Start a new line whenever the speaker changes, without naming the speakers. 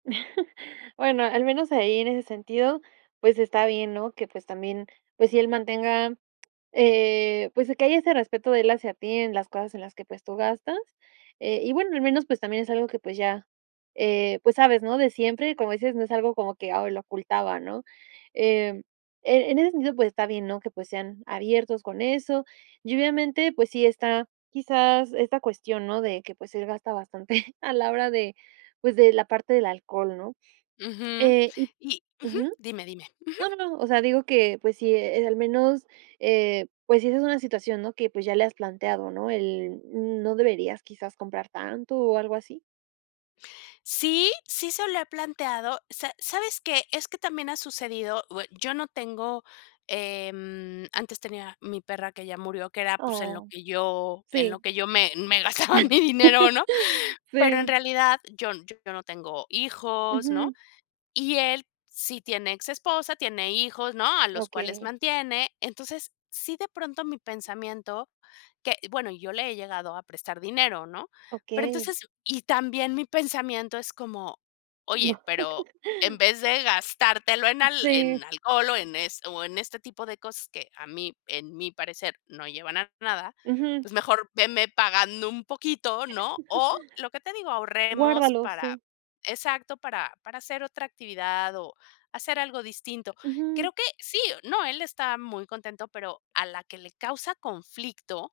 Bueno, al menos ahí en ese sentido, pues, está bien, ¿no? Que, pues, también, pues sí, él mantenga, eh, pues, que haya ese respeto de él hacia ti en las cosas en las que, pues, tú gastas, eh, y, bueno, al menos, pues, también es algo que, pues, ya, eh, pues sabes, ¿no?, de siempre, como dices, no es algo como que, ah, lo ocultaba, ¿no? Em, en en ese sentido, pues está bien, ¿no?, que, pues, sean abiertos con eso y, obviamente, pues sí está quizás esta cuestión, ¿no?, de que, pues, él gasta bastante a la hora de, pues, de la parte del alcohol, ¿no?
Ujú,
Eh, y
y ujú,
ujú.
dime, dime, ujú.
No, no, no, o sea, digo que, pues sí, eh, al menos, eh, pues, sí esa es una situación, ¿no?, que, pues, ya le has planteado, ¿no?, el: "No deberías, quizás, comprar tanto" o, ¿algo así?
Sí, sí se lo he planteado, ¿sa sabes qué? Es que también ha sucedido, bue yo no tengo, em, antes tenía mi perra que ya murió, que era, pues, en lo
Oh.
que yo en
Sí,
lo que yo me me gastaba mi dinero, ¿no? Pero en
sí.
realidad yo yo no tengo hijos, ¿no?
Ujú.
Y él sí tiene exesposa, tiene hijos, ¿no? A los cuales
Okey.
mantiene. Entonces sí, de pronto mi pensamiento, que, bueno, yo le he llegado a prestar dinero, ¿no? Pero
Okey.
entonces, y también mi pensamiento es como, oye, pero en vez de gastártelo en al en
Sí.
alcohol o en es o en este tipo de cosas que a mí en mi parecer no llevan a nada,
Ujú.
pues, mejor veme pagando un poquito, ¿no? O lo que te digo, ahorremos
Guárdalo,
para
sí.
exacto, para para hacer otra actividad o hacer algo distinto.
Ujú.
Creo que sí, no, él está muy contento, pero a la que le causa conflicto.